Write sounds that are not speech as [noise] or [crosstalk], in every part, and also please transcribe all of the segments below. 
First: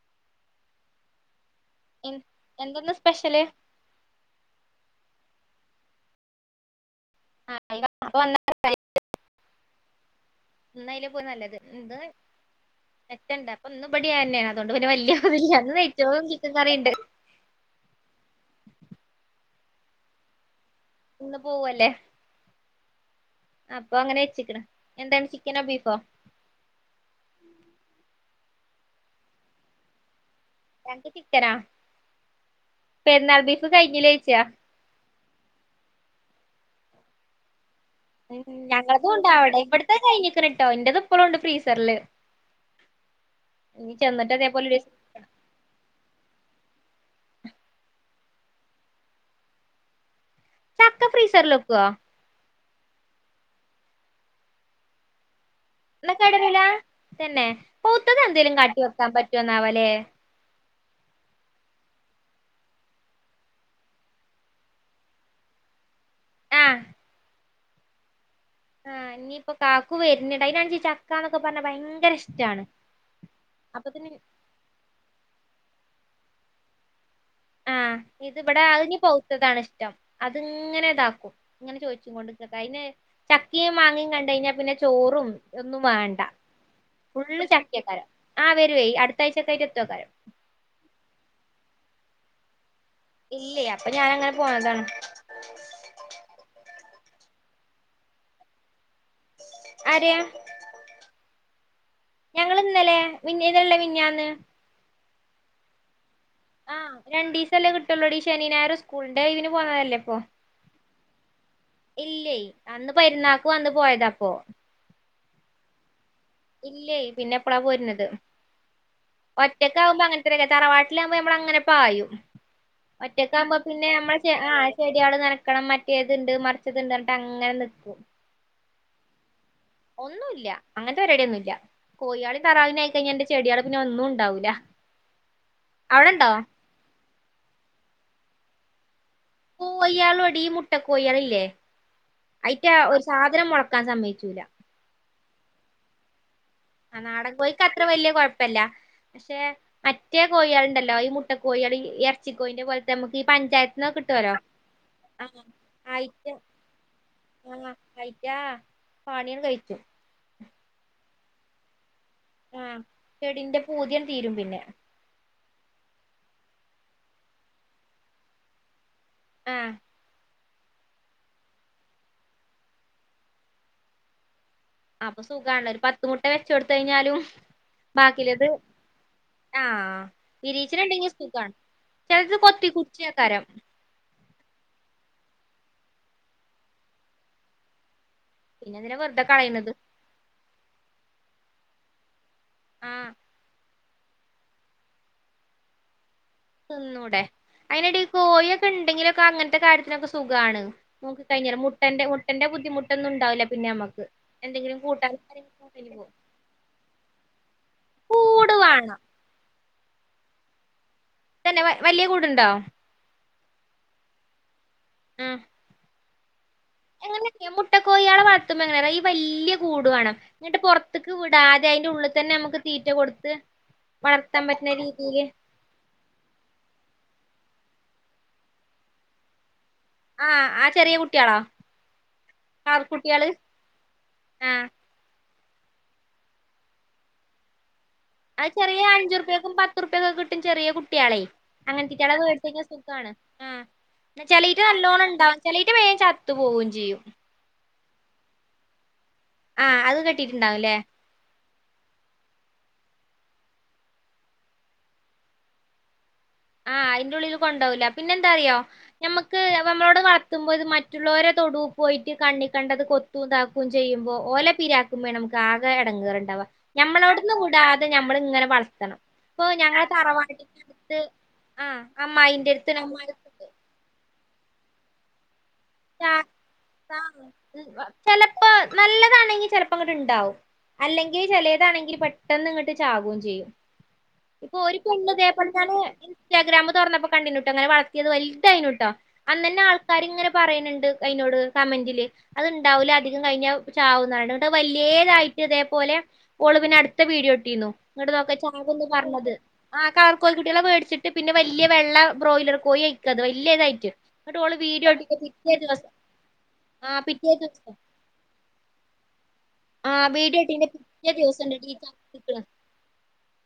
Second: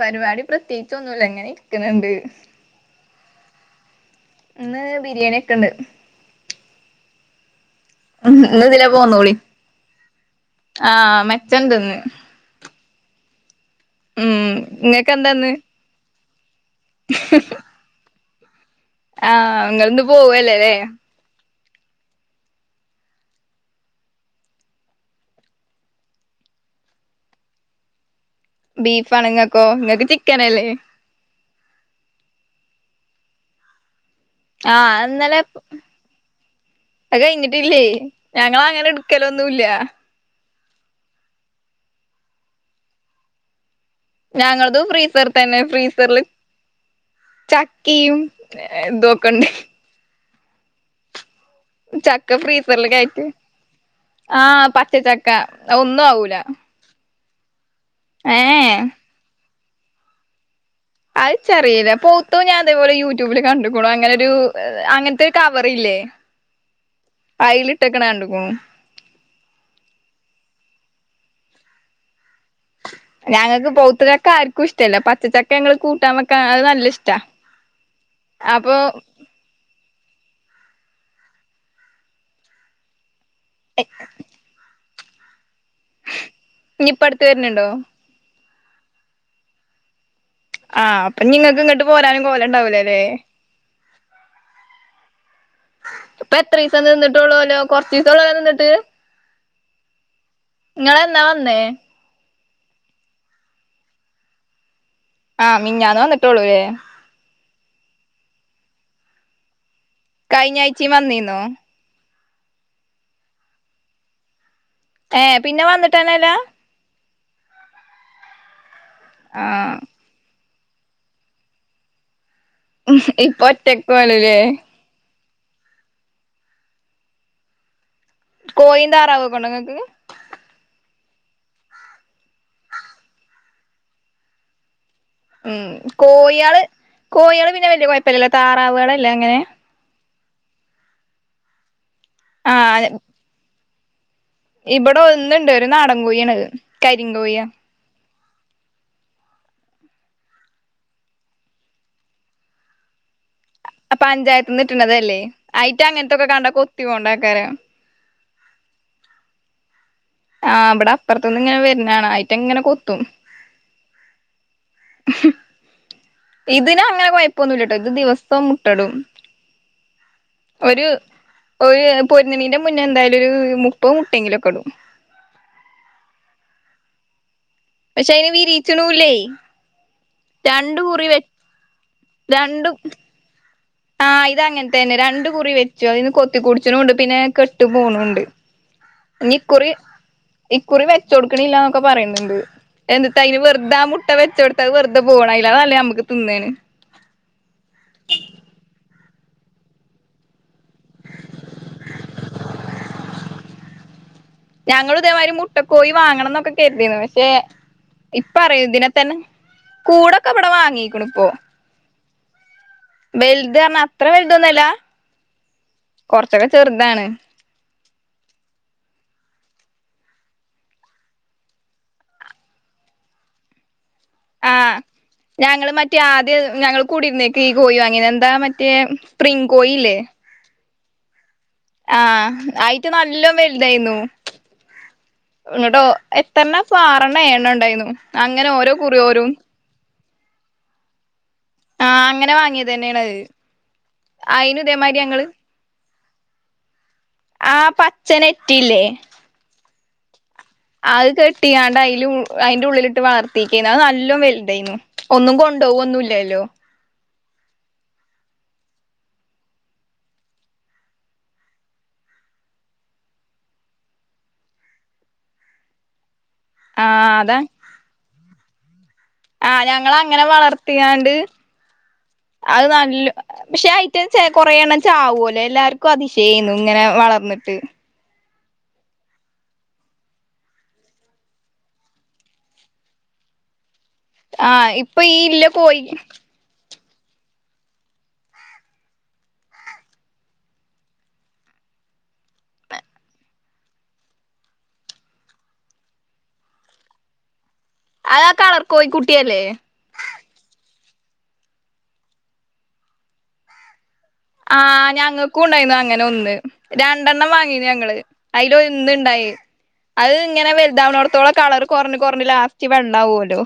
പരിപാടി പ്രത്യേകിച്ച് ഒന്നുമില്ല ഇങ്ങനെ ഇരിക്കുന്നുണ്ട് എന്തെന്ന സ്പെഷ്യല് ഇന്ന് ബിരിയാണി ഒക്കെ ഇണ്ട് ഉം ഇന്ന് ഇതിലാ പോന്നളി ഇന്നയില് ആഹ് മെച്ചമുണ്ട് ഇന്ന് ഞെറ്റണ്ട അപ്പൊ ഇന്ന് ഇവിടൊ തന്നെയാണ് അതുകൊണ്ട് പിന്നെ ഇങ്ങക്ക് വലിയ എന്താന്ന് ഇതില്ല അന്ന് നെയിച്ചോറും റിണ്ട് ആഹ് അങ്ങൊന്ന് പോവല്ലല്ലേ ഇന്ന് പോവല്ലേ അപ്പൊ അങ്ങനെ വച്ചിക്കണ് എന്താണ് ചിക്കനോ ബീഫോ. [inaudible] ബീഫ് ആണ് ങ്ങക്കോ ങ്ങക്ക് ചി ഞക്ക് ചിക്കനാ പെരുന്നാൾ ബീഫ് കയിഞ്ഞില്ലേ. ആഹ അഹന്നലെ അത് കയ്യ്ഞ്ഞിട്ടില്ലേ. ഉം ഞങ്ങളതും ഉണ്ട് അവിടെ ഇവിടുത്തെ കഴിഞ്ഞിക്കുണട്ടോ എന്റെത് ഇപ്പളുംണ്ട് പ്രീ സർൽ. ഞങ്ങളതു ഫ്രീസർ തന്നെ ഫ്രീസറില്. ചക്കിയും ദോക്കണ്ട്. ചാക്ക ഫ്രീസർലൊക്കോ. റിൽ കേറ്റി ആഹ പച്ചച്ചക്ക ഒന്നും എന്നാ ആവൂല. കേടരൂല തന്നെ പൗത്തത് എന്തേലും കാട്ടി ഏഹ് വെക്കാൻ പറ്റുമന്നാവല്ലേ. അത് ചെറയില്ല പൌത്തും ഞാൻ അതേപോലെ യൂട്യൂബില് കണ്ടക്കണു അങ്ങനെ ഒരു അങ്ങനത്തെ ഒരു കവർല്ലേ. ആ. അയിലിട്ടെക്കണ കണ്ട്ക്കണുന്ന്. ആഹ ഇനിയിപ്പൊ കാക്കു വരുന്നണ്ട്‌ അതിനാണെങ്കി ചക്കാന്നൊക്കെ പറഞ്ഞ ഭയങ്കര ഇഷ്ട. ഞങ്ങൾക്ക് പൗത്ത ചക്ക ആർക്കും ഇഷ്ടമല്ല പച്ചചക്ക ഞങ്ങള് കൂട്ടാൻ വെക്കാ അത് നല്ല ഇഷ്ടാ. ആഹ് ഇതിവിടെ അപ്പൊ ഞ്ഞഞ് പൗത്തതാണ ഇഷ്ടം. അത്ങ്ങനെ ഇതാക്കും ഇങ്ങനെ ചോദിച്ചും കൊണ്ട് ങ്ങനെ അയ്ന് ചക്കിയും മാങ്ങിയയും കണ്ട കഴിഞ്ഞാ പിന്നെ. ചോറും ഒന്നും മേണ്ട ഇനിയിപ്പ അടുത്ത് ഫുള്ള് വര്ന്ണ്ടോ ചട്കെയ്ക്കനേരം. ആ് വരുവേ അടുത്താഴ്ചകായിട്ട് ത്തേയ്ക്ക്കാരം. ആഹ് അപ്പം ഇനി ങ്ങൾക്ക് ഇങ്ങോട്ട് പോരാനും പോലണ്ടാവൂലലെ. ഇല്ലേ അപ്പൊ ഞാന അങ്ങനെ പോണതാണ്. ഇപ്പൊ എത്രീസം നിന്നിട്ടള്ളൂല്ലോ കൊറച്ച ദിവസംള്ളല്ല നിന്നിട്ട്. ആരയ. ങ്ങളെന്നാ വന്നേ. ഞങ്ങള് ഇന്നല്ലേ ഇന്നലല്ല മന്യാന്ന്. ആഹ മിഞ്ഞാന്ന് വന്നിട്ടോള്ളൂല്ലേ. ല്ലേ കിട്ടുള്ളൂടി ശനിഞായറും ഉസ്കൂളിന്റെ ഇതിന് പോണല്ലേ. കഴിഞ്ഞ ആഴ്ചീ വന്നീന്നോ. ഇല്ലേ അന്ന് പെരുന്നാക്ക് വന്ന് പോയത അപ്പോ. ഏ പിന്നെ വന്നിട്ടന്നെല്ല. ഇല്ലേ പിന്നെ എപ്പളാ പോരുന്നത് ഒറ്റക്ക ആഹ് ആകുമ്പോ അങ്ങനത്തെരെ. തറവാട്ടിലാവകുമ്പോ നമ്മള അങ്ങനെ പായും ഒറ്റൊക്കെ ഇപ്പൊ ആവുമ്പോ ഒറ്റക്ക് പിന്നെ നമ്മ പോവലല്ലേ ആ ചെട്യേൾ നാനാ ൽക്കണം മറ്റേതുണ്ട് മറിച്ചത്ണ്ടറിഞ്ഞിട്ട് അങ്ങനെ നിക്കും. കോയിതാറാവക്കണ്ടങ്ങക്ക്. ങ്ങത്തെപരിപാടിയൊന്നൂല്യ കോയാളി തറാവിനൊയായി കഴിഞ്ഞാ എന്റെ ചെടികള പിന്നെ ഒന്നും ഉണ്ടാവൂല. ഉം അവിടെണ്ടോ കോയാള് കോയാള് പിന്നെ വല്യ കുഴപ്പല്ലല്ലേ താറാവ്കളലെ അങ്ങനെ. ഇയാള്ളോടി മുട്ടകോയെളില്ലേ അയിറ്റ ആഹ് ഒരു സാധനം മുളക്കാൻ സമയ്. ഇവിടെ ഒന്നിണ്ട് ഒരു നാടൻകോയാണത്. ആ നാടൻ കൊയിക്ക് അത്ര വല്യ കൊഴപ്പല്ല. പക്ഷെ മറ്റേ കോഴികളണ്ടല്ലോ ഈ മുട്ട കോഴികൾ ഈ ഇറച്ചി കോഴിന്റെ പോലത്തെ മ്മക്ക്. പഞ്ചായത്ത്ന്നിട്ടണതല്ലേ അയിറ്റ അയിറ്റാങ്ങനത്തൊക്കെ കണ്ടാകൊത്തിയോണ്ടാക്കാര്. ആ പണിയൊക്കെ കയ്ച്ചു. ആഇവടെ അപ്പുറത്തൊന്ന് ഇങ്ങനെ വരി നാണ് അയ്റ്റങ്ങനെ ആഹ് കൊത്തും. ചെടിന്റെ പൂതിയങ്ങട് തീരും പിന്നെ ഇതിന് അങ്ങനെ കുഴപ്പൊന്നും ഇല്ലട്ടോ ഇത് ദിവസം മുട്ടടും. ആ ഒരു ഒരു പൊരുന്ന്ണീന്റെ മുന്നേ എന്തായാലും ഒരു മുപ്പയ് മുട്ടെങ്കിലൊക്കെ ഇടും. അപ്പൊ സുഖാണ് ഒരു പത്ത് മുട്ട വെച്ച് കൊട്ത്ത് കയിഞ്ഞാലും. പക്ഷെ അയിന് ബാക്കിലത് വിരീച്ച്ണൂല്ലേ ആ രണ്ട് വിരീച്ചിനെ കുറി ഇണ്ടെങ്കി വെ സുഖാണ്. ചെലത് കൊത്തി കുട്ച്ചെ എക്കാരം. ആ ഇത് അങ്ങൻത്തെന്നെ രണ്ട് കുറി വെച്ചു അയിന്ന് കൊത്തി കുട്ച്ച്നും ഇണ്ട് പിന്നെ കെട്ട് പോണും ഇണ്ട്. പിന്നെ എന്തിനാ വെർതെ കളിണെത്. ഇക്കുറി വെച്ചൊട്ക്ക്ണില്ല ഇന്നൊക്കെ പറിയിണ് ഇണ്ട്. ആഹ് എന്നിട്ട് അയിന് വെറുതെ ആ മു ട്ട വെച്ചൊട്ത്ത് അയ് വെറുതെ പോവാണ് അയിലാറെ നല്ലെ അമ്മക്ക് തിന്നൂടെ അയിനെടി കോഴിയൊക്കെ ഇണ്ടെങ്കിൽ ക്ക് അങ്ങൻത്തെ കാര്യത്തിനൊക്കെ സുഖാണ് നോക്കി കഴിഞ്ഞാൽ മുട്ടന്റെ മുട്ടന്റെ ബുദ്ധിമുട്ടൊന്നും ഇണ്ടാവുലാ പിന്നെ നമ്മക്ക്. എന്തെങ്കിലും ഞങ്ങളും കൂട്ടാനും ഇതേമായിരി മുട്ട കോഴി കാര്യങ്ങൾക്കും വാങ്ങണം ഇന്നൊക്കെ കെര്തിന്നു പക്ഷെ. ഇപ്പ കൂട് അറിയും ഇതിനെ വാണം തന്നെ കൂടൊക്കെ അവ്ടെ വാങ്ങിക്കുണു. തന്നെ വല്ലിയ കൂട് ഇണ്ടോ. വെൽത് അർണാ അത്ര വെൽതൊന്നു അല്ല. ഉം കൊർച്ചൊക്കെ ചെർതാണ്. കോഴിയാളെ വൾത്തുമ്പ എങ്ങനെ അറിയോ ഈ വല്ലിയ കൂട് വാണം ഇന്നട്ട് പൊർത്ത്ക്ക് വിടാതെ അയിന്റെ ഉള്ള് തന്നെ നമുക്ക് തീ തീറ്റ കൊട്ത്ത്. ആ ഞങ്ങൾ മറ്റേ ആദ്യം ഞങ്ങൾ കൂടിര്ന്നേ. ക്കി കോഴി വാങ്ങിനി എന്താ മറ്റേ സ്പ്രിങ് കോഴി ഇല്ലേ. ചെറെ കുട്ടിയാളോ. ആ അയിറ്റ നല്ലോം വെൽതായിന്നു. ആഹ് ഇങ്ങട്ടോ എത്രണ്ണാപ്പം ആറെണ്ണം ഏഴണ്ണോ ഇണ്ടായിന്നു. അയ് ചെറിയ അഞ്ചുർപേക്കും പത്തുർപേക്കും ഒക്കെ കിട്ടും ചെറിയ കുട്ടിയാളെ ആഹ് അങ്ങൻത്തിറ്റാളെ അങ്ങനെ വേട്ച്ച് കഴിഞ്ഞാ വാങ്ങിയത് സുഖാണ് തന്നെയാണത് ആ ന്നാ അയിന് ചെലെയ്റ്റ ഇതേമാതിരി നല്ലോണം ഞങ്ങള് ഇണ്ടാവും ചെലെയ്റ്റ വേംചത്ത് പോവും ചെയ്യും. ച്ച് ആ നെറ്റ് യില്ലെ ആ അത് ക അയ് കെട്ടിയാണ്ട് അയിലു അയിന്റെ ഉള്ളിൽ ഇ ഇന്നട്ട് വളർത്തിക്ക്ണ് അയ് നല്ലോം വെൽതെന്നു ഒന്നും കൊണ്ടൊവൊന്നും ഇല്ലല്ലോ. ന്റെ ഉള്ളിൽ കൊണ്ടോവൂലാ. പിന്നെ എന്താറിയോ ഞമ്മക്ക് അപ്പ അമ്മളോടെ അയ് വളർത്തുമ്പോ ഇത് മറ്റുള്ളൊരെ തൊടു പോയിട്ട് കണ്ണി കണ്ടത് കൊത്തും ഇതാക്കും ചെയ്യുമ്പോ ഓലെ പിരാക്കും വേണം നമ്മക്ക് ആകെ എടങ്ങെർ ഇണ്ടാവ ആഹ് ഞമ്മളോട്ന്ന് അതാ വുടാതെ ഞമ്മൾ ഇങ്ങനെ വളർത്തണം. ഇപ്പൊ ഞങ്ങളെ തറവാടിന്റെ അട്ത്ത്. ത്ത് അയ് നല്ലൊ പക്ഷെ ഐറ്റം കൊറെ എണ്ണം ചാവുലെ എല്ലാ ര്ക്കും അതിശയെന്നു ഇങ്ങനെ വളർന്ന്ട്ട്. ഇപ്പ നല്ലതാണെങ്കി ചെലപ്പം ഇങ്ങട്ട് ഇണ്ടാവും. അല്ലെങ്കിൽ ചെലെതാണെങ്കിൽ പെട്ടന്ന് ഇങ്ങട്ട് ചാകും ചെയ്യും. ഇപ്പൊ ആഹ് ഒര് പെണ്ണ് ഈ ഇല്ല ഇതേപോലെ ഞാന് കോയി ഇൻസ്റ്റാഗ്രാമ് തൊർന്നപ്പോ കണ്ടിനുട്ടോ ഇങ്ങനെ വളർത്തിയെത് വൽതെയിനുട്ടോ അന്നെന്നെ ആൾക്കാർ ഇങ്ങനെ പറിയിണ് ഇണ്ട് അയിനോട് കമന്റിൽ അത് ഇണ്ടാവൂലാ അധികം കഴിഞ്ഞാ അയ് ചാവുംന്ന് പറിണ്ട് ഇന്നട്ട് അയ് വല്ലെതായി ട്ട് ഇതേപോലെ ഓൾ പിന്നെ അട്ത്ത വീഡിയോ ഇട്ടിന്നു. ഇങ്ങട്ട് അത് ആ നോക്കെ കളർ ചാകുംന്ന് പർണത് കോഴിക്കുട്ടിയല്ലേ ആ കളർ കോഴി കുട്ടിളെ വേട്ച്ച് ട്ട് പിന്നെ വല്ലിയെ വെള്ള ബ്രോയിലർ കോയി അയിക്ക അത്‌ വല്ലെതായിറ്റ് ഇങ്ങട്ട് ഓള് വീഡിയോ [unintelligible] ക്കുണ്ടായിന്നു അങ്ങനെ ഒന്ന് ആ രണ്ടെണ്ണം പിറ്റേ വാങ്ങിനു ദിവസം ഞങ്ങൾ അയില് ഒന്ന് ഇണ്ടായി. ആ അയ് വീഡിയോ ഇങ്ങനെ ഇട്ടീന്റെ പിറ്റേ വെൽതാവ്ണോട്ത്തോളം ദിവസണ്ട് കളറ് കൊർൺ കൊർൺ ടീച്ചർ ലാസ്റ്റ് വെള്ളാവോലോ.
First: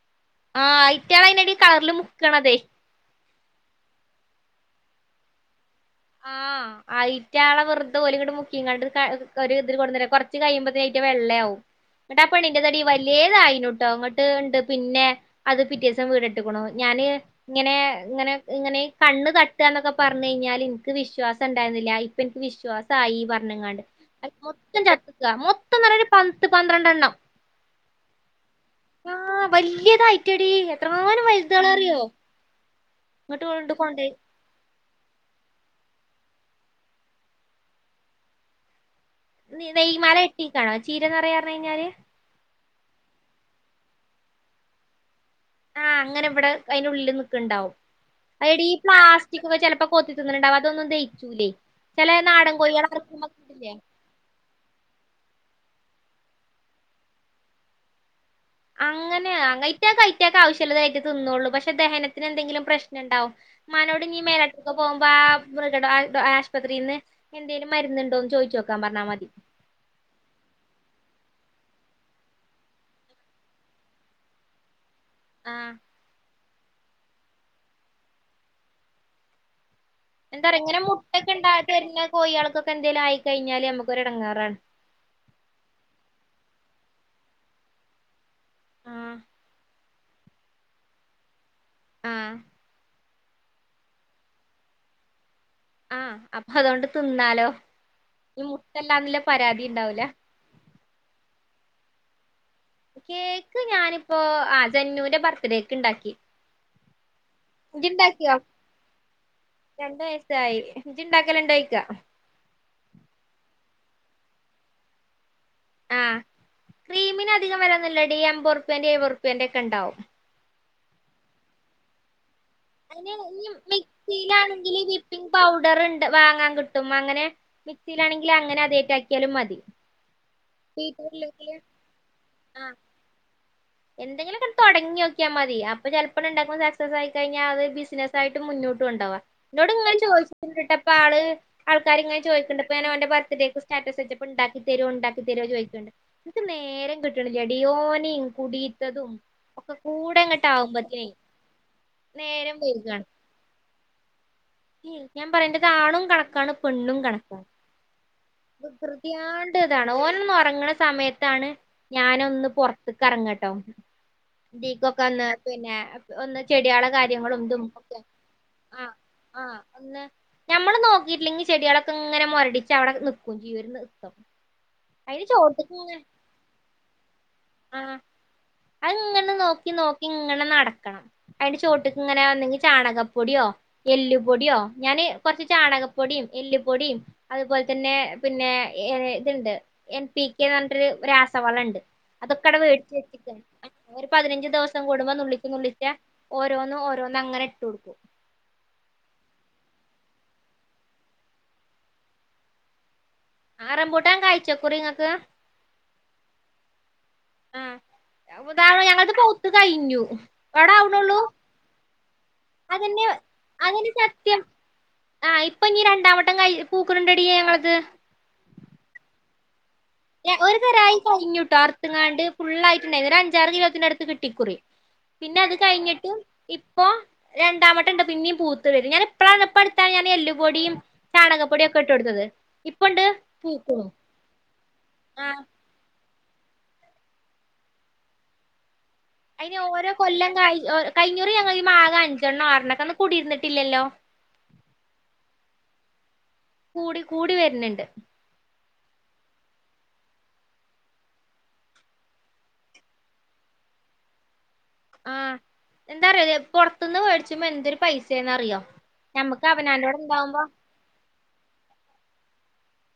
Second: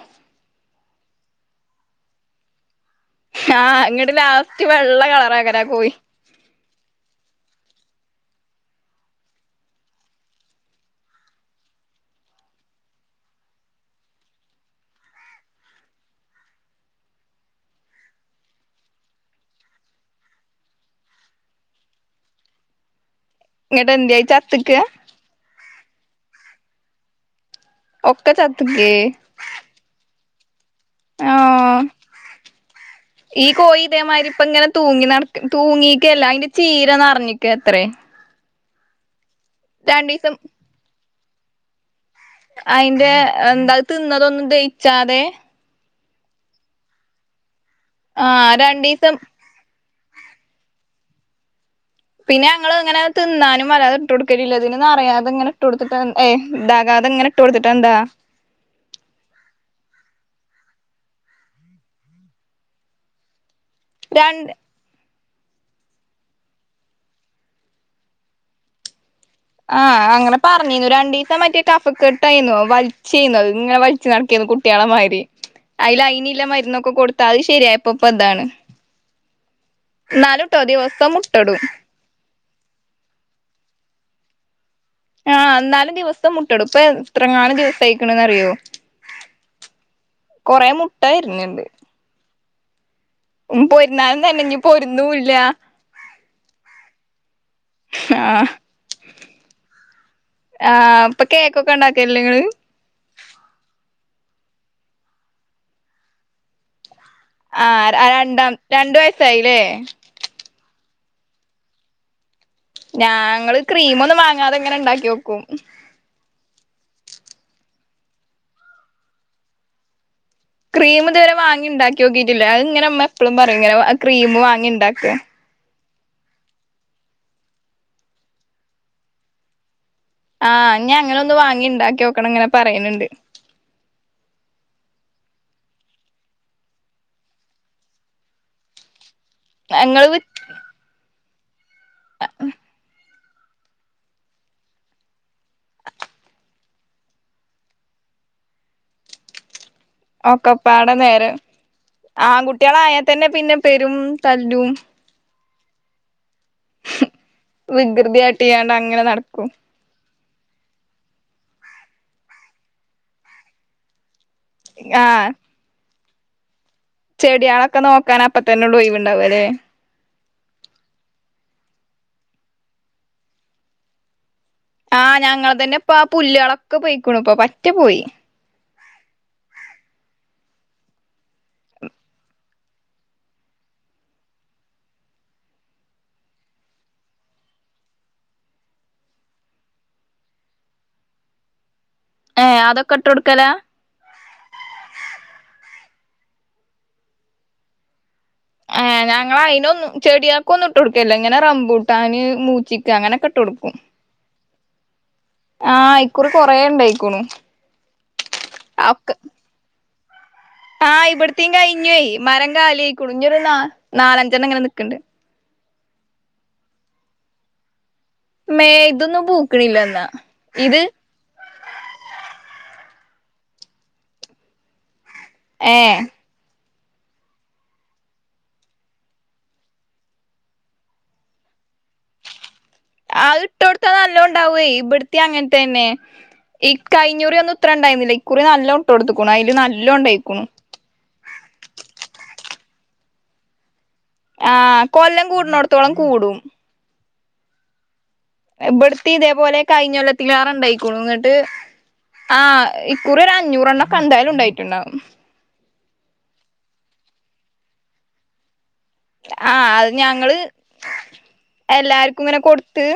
ആ ഇറ്റളെ അയിനെടി കളർൽ മുക്കാണ് അതെ ആ ഇങ്ങട്ട് ലാസ്റ്റ് വെള്ള കളർ ആക്കാരം ആ കോഴി ആഹ് അയിറ്റാളെ വെറുതെ ഓര് ഇങ്ങട് മുക്കി ഇങ്ങാണ്ട് ക ഒരു ഇതില് കൊണ്ടോന്ന് വരും കൊറച്ച് കഴിയുമ്പ [unintelligible] [unintelligible] വെള്ളയാവും. എന്നിട്ട് ആ പെണ്ണിന്റെ തടി വല്യേതായിനുട്ടോ അങ്ങട്ട് ഇണ്ട് പിന്നെ അത് പിറ്റേ ദിവസം വീട് ഇട്ടിക്കണു ഞ ഞാന് ഇങ്ങനെ ഇങ്ങനെ ഇങ്ങനെ കണ്ണ് തട്ടുക എന്നൊക്കെ പറഞ്ഞു കഴിഞ്ഞാല്. [unintelligible] വിശ്വാസം ഉണ്ടായിരുന്നില്ല. ഇപ്പ എനിക്ക് വിശ്വാസായി പറഞ്ഞുങ്ങാണ്ട് ഇങ്ങട്ട് എന്ത്യേ ചത്ത്ക്കാ മൊത്തം [unintelligible] മൊ [unintelligible] പറയണേ പത്ത് പന്ത്രണ്ട് എണ്ണം. ഒക്കെ [unintelligible] [unintelligible] വയസ്സുകളാ ആഹ് അറിയോ? ഈ കോയീടേ മരിപ്പ് ഇങ്ങനെ തൂങ്ങി നടക്ക് തൂങ്ങി [unintelligible] അയിന്റെ ചീര നെറഞ്ഞിക്ക് അത്രെ നെ നെയ് മല [unintelligible] ചീര നെറയാ [unintelligible] കഴിഞ്ഞാല്.? അയിന്റെ എന്താ അത് തിന്നതൊന്നും ദഹിച്ചാതെ ആഹ് അങ്ങനെ വടെ അയ്നുള്ളില് നിക്ക്ണ്ടാവും. ആഹ് എടി രണ്ടീസം പ്ലാസ്റ്റികൊക്കെ ചെലപ്പൊ കൊത്തിത്തിന്നണണ്ടാവും അതൊന്നും ദയിക്കൂലെയ് പിന്നെ ങ്ങള്ങ്ങനെ തിന്നാനും വല്ലാതെട്ടൊട്ക്കലില്ല ഇതിന് നറയാതെങ്ങനെ ട്ടൊട്ത്ത്ട്ട് ഏയ് ഇതാകാതെങ്ങനെ ട്ടൊട്ത്ത്ട്ടെന്താ അങ്ങനാ അയ്റ്റ്യേക്ക് അയ്റ്റ്യേക്കാവശ്യള്ളതെ അയ്റ്റ തിന്നോളൂ പക്ഷെ ദഹനത്തിനെന്തെങ്കിലും പ്രശ്നണ്ടാവും. ഇമ്മാനോട്‌ ഞ് മേല [unintelligible] രണ്ട് ക്ക് പോവുമ്പ മൃഗ ടാ ആയ്ട ആശ്പത്രിന്ന് എന്തേലും മര്ന്ന്ണ്ടോ ന്ന് ചോയ്ച്ചോക്കാം പർഞ്ഞാ മതി. ആഹ് അങ്ങനെ പർഞ്ഞീന്നു രണ്ടീസം മറ്റേ കഫ കെട്ടായ്ന്നു വൽച്ചെയ്നത് ഇങ്ങനെ വൽച്ച് നടക്കേ കുട്ട്യേളമായി ട്ടി ആഹ് അയില് അയ്ന് ല്ലെ മര്ന്നൊക്കെ കൊടുത്താത് ശെരിയായപ്പൊപ്പ താണ്. എന്താ റ്യോ ഇങ്ങനെ മുട്ടക്കെണ്ട തെര്നെ കോയാൾക്കൊക്കെ എന്തേലു ആയിക്കഴിഞ്ഞാല് അമ്മക്ക് ഒരെടങ്ങേറാണ്. ആഹ് ആഹ് എന്നാലും ദിവസം മുട്ട ടും ഇപ്പ എത്ര ങ്ങാനും ദിവസയ്ക്ണ്ന്ന റ്യോ. ആഹ് കൊറെ മുട്ടയിര്ഞ്ഞ്ണ്ട്. ആഹ് ഉം പൊരുന്നാലും തെന്നെ ഇഞ് പൊര്ന്നൂല്ല. ആഹ് അപ്പതൊണ്ട് തിന്നാലോ. ഇനി ആഹ് മുട്ടല്ലാന്ന് ല്ലെ പരാതിണ്ടാവൂല കൊക്കണ്ടാക്കല്ലേ ങ്ങള്? കേക്ക് ഞാനിപ്പോ ആ സെന്നുന്റെ ബർത്ത്ഡേക്ക് ണ്ടാക്കി. ആഹ് അ രണ്ടാം രണ്ട് വയസായിലെ? യ്യ് ണ്ടാക്കല്ണ്ടോയ്ക്കാ. ഞങ്ങള് ക്രീമൊന്നും മാങ്ങാതെങ്ങെനെണ്ടാക്ക്യോക്കും. ആഹ് ക്രീമിന് അധിക വെല്ലെന്നുല്ലെടി എംമ്പോർപ്യൻ്റിം എഴ് വോർപ്യൻ്റൊക്കെണ്ടാവും. ക്രീമ്ത് വരെ വാങ്ങിണ്ടാക്ക്യോക്കി ഇല്ലാ അത് ഇങ്ങനെ അതിന് മ്മപ്പളും ഈ പറയും ഇങ്ങനെ അ ക്രീം വാങ്ങിണ്ടാക്ക വാങ്ങാ കിട്ടും അങ്ങനെ മിക്സിലാണെങ്കി അങ്ങനെ അതേക്കാക്കിയാലും മതി. ആഹ് ഞ്ഞി ങ്ങനൊന്ന് ബീറ്ററില്ലെങ്കില് വാങ്ങിണ്ടാക്കി ഓക്കണം ഇങ്ങനെ പറയ്ണ് ണ്ട്. എന്തങ്കിലും തൊടങ്ങി ഒക്ക്യമതി അപ്പോ ചെലപ്പോ ണ്ടാക്കുന്ന സക്സസ് ആയി കഴിഞ്ഞാ അത് ബിസിനസ്സ് ആയിട്ട് മുന്നോ ട്ട്ണ്ടാവാ എന്നോട് ഇങ്ങനെ ഞങ്ങള് വി ചോദിച്ച്ണ്ടട്ടാ അപ്പ ആള് ആൾക്കാര്ങ്ങനെ ചോദിക്കണ്ട് പ്പൊ [unintelligible] ബർത്ത്ഡേ സ്റ്റാറ്റസ് വെച്ചപ്പൊണ്ടാക്കി തെരോ ണ്ടാക്കി തെരോ ചോദിക്ക്‌ണ്ട് നിക്ക് നേരം കിട്ട്ണ്ല്ലെടി ഓന് കുടിത്തതും ഒക്കപ്പാടെ നേരം നേരം ആൺകുട്ട്യേളയാ വൈകാണ് തന്നെ പിന്നെ പെരും തല്ലും ഞാൻ പറയെന്റെ ആണും കണ ക്കാണ് പെണ്ണും കണക്കാ വികൃതി കാട്ടിയാണ്ട് അങ്ങനെ വികൃതി നടക്കും ആണ്ട് താണ് ഓന് ഒറങ്ങണ സമയത്താണ് ഞാനൊന്ന് പൊറ്ത്ത്ക്ക് എറങ്ങട്ടോ ദീക്കൊക്കന്ന് പിന്നെ ഒന്ന് ചെടികളെ കാര്യങ്ങളും ഇതും ചെടിളൊക്കെ ഒക്കെ നോക്കാനപ്പത്തന്നെ ആ ഓയിവ്ണ്ട ആ അന്ന് ഞമ്മള് നോക്കിട്ട്ല്ലങ്കി ചെടിളൊക്കെ ങ്ങനെ മൊരടിച്ച് അവ്ടെ നിക്കും ചെയ്യും ഒരു നിർത്തം. ആ അതിന്റെ ഞങ്ങള ചോട്ടിക്ക് തന്നെ ഇപ്പ ഇങ്ങനെ ആ പുല്ലെളൊക്കെ പോയിക്ക്‌ണു ഇപ്പ പറ്റേ പോയി. അ ഇങ്ങനെ നോക്കി നോക്കി ഇങ്ങനെ നടക്കണം അയിന്റെ ചോട്ട്ക്ക് ഇങ്ങനെ ന്തേങ്കി ചാണകപ്പൊടിയോ എല്ലുപൊടിയോ ഞാന് കൊറച്ച് ചാണകപ്പൊടീം എല്ല്പൊടീം അതുപോൽ തന്നെ പിന്നെ ഇതുണ്ട് എൻ പി കെ ന്ന് പറഞ്ഞിട്ടൊരു രാസവളം ഉണ്ട് അതൊക്കെ അവിടെ ഏഹ് വേടിച്ച് ഇട്ട് കൊടുക്കലാ വെച്ചേക്കുവാണ് ഒരു പതിനഞ്ച് ദിവസം കൂടുമ്പോ നുള്ളിച്ച് നുള്ളിച്ച് ച്ച് ഓരോന്ന് ഓരോന്ന് അങ്ങനെ ഇട്ട് കൊടുക്കും ആ ഞങ്ങൾ അതിനൊന്നും ചെടികൾക്ക് ഒന്നും ഇട്ട് കൊടുക്കില്ല ഇങ്ങനെ റംമ്പൂട്ടാന് മൂച്ചിക്ക് അങ്ങനെ ആ ഇട്ടുകൊടുക്കും റംബൂട്ടാൻ കായ്ച്ചക്കുറി ഇങ്ങക്ക് ആ ഇക്കുറി കൊറേ ഇണ്ടായി ആ ഉദാണ ഞങ്ങൾക്ക് പൂത്ത് കഴിഞ്ഞു ഇവിടെ ആ ആവണള്ളൂ ഇവിടത്തേം കയിഞ്ഞുപോയി മരം കാലിയായി അതന്നെ കുറഞ്ഞൊരു നാ അതിന് സത്യം നാലഞ്ചെണ്ണം അങ്ങനെ നിക്കണ്ട് ആഹ് ഇപ്പൊ ഇനി രണ്ടാവട്ടം കയ് പൂക്കണുണ്ടോടിയെ ഞങ്ങളത് മേ ഇതൊന്നും പൂക്ക് ഞ ഒരു തരായി കഴിഞ്ഞൂട്ടോ എടുത്തെങ്ങാണ്ട് ഫുള്ള് ആയി ഇതൊരു അഞ്ചാറ് കിലോത്തിന്റെടുത്ത് കിട്ടി ഇക്കുറി പിന്നെ അത് ഏഹ് കഴിഞ്ഞിട്ടും ഇ ഇപ്പോ രണ്ടാവട്ടം ഉണ്ട് പിന്നെയും പൂത്ത് വരും ഞാൻ ഇപ്പഴാണ് ഇപ്പ അടുത്താണ് ഞാൻ എല്ലുപൊടിയും ചാണകപ്പൊടിയൊക്കെ ഇട്ട് കൊടുത്തത് ഇപ്പണ്ട് പൂക്കുണു ഇവിടുത്തേം അങ്ങനത്തെ തന്നെ ഈ കഴിഞ്ഞകുറി ഒന്നും ഇത്രേം ഉണ്ടായിരുന്നില്ല ഇക്കുറി നല്ലോ അതിന് ഓരോ കൊല്ലം ക കഴിഞ്ഞകുറി ഞങ്ങൾ ഈ മാതകം അഞ്ചെണ്ണം ആറെണ്ണം ഒക്കെന്ന് കുടിയിരുന്നിട്ടില്ലല്ലോ ത്തോളം കൂടും കൂടി കൂടി വരുന്നുണ്ട് ഇവിടത്തെ ഇതേപോലെ കഴിഞ്ഞ കൊല്ലത്തിലേറെണ്ടായിക്കോണു എന്നിട്ട് ആ ഇക്കുറി ഒരു അഞ്ഞൂറെണ്ണം ഒക്കെ എന്താലും ഉണ്ടായിട്ടുണ്ടാവും ആഹ് എന്താറിയോ പൊറത്തുന്ന് മേടിച്ചുമ്മൊ എന്തൊരു പൈസയാന്നറിയോ ആ അത് ഞങ്ങള് എല്ലാർക്കും ഇങ്ങനെ കൊടുത്ത്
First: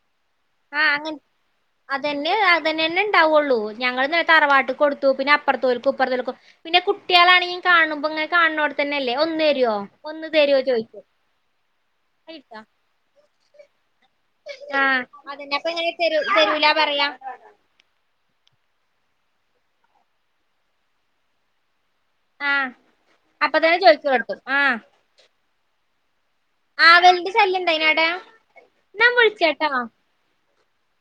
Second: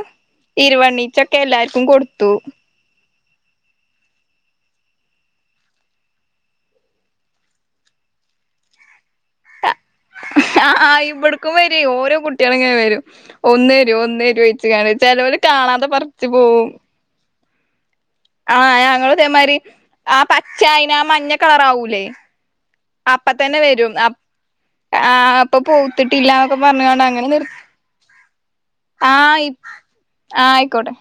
ആഹ് അങ്ങനെ ഇരുവണ്ണീച്ചൊക്കെ എല്ലാർക്കും കൊടുത്തു ണ്ടാവുള്ളൂ ഞങ്ങൾ ദേ തറവാട്ടി കൊടുത്തു പിന്നെ അപ്പറത്തോൽക്കും ഇപ്പറത്തോൽക്കും പിന്നെ കുട്ടികളാണെങ്കി കാണുമ്പ കൾ കാണുന്നോടുത്തന്നെല്ലേ ഒന്ന് തരുവോ ഒന്ന് തരുവോ ആ ചോദിക്കും ഇവിടക്കും വരും ഓരോ കുട്ടികള് ഇങ്ങനെ വരും ഒന്ന് തരോ ഒന്ന് ന്ന് ചോദിച്ച് ആഹ് ചെലവർ അതന്നെ അപ്പൊ കാണാതെ എങ്ങനെ തരു പറിച്ചു തരൂല പോകും പറയാ ആ ഞങ്ങളു ഇതേമാതിരി ആ പച്ച അയിന് ആ മഞ്ഞ കളറാവൂല്ലേ ആഹ് അപ്പ അപ്പൊ തന്നെ വരും അ ചോദിച്ചു കൊടുത്തു ആഹ് അപ്പൊ പൂത്തിട്ട് ട്ടില്ലാന്നൊക്കെ പറഞ്ഞോണ്ട് അങ്ങനെ ആവലിന്റെ നിർ ശല്യം ഇണ്ടായിനോ അവിടെ എന്നാ ആ വിളിച്ചേട്ടോ ആ ക്കൊടെ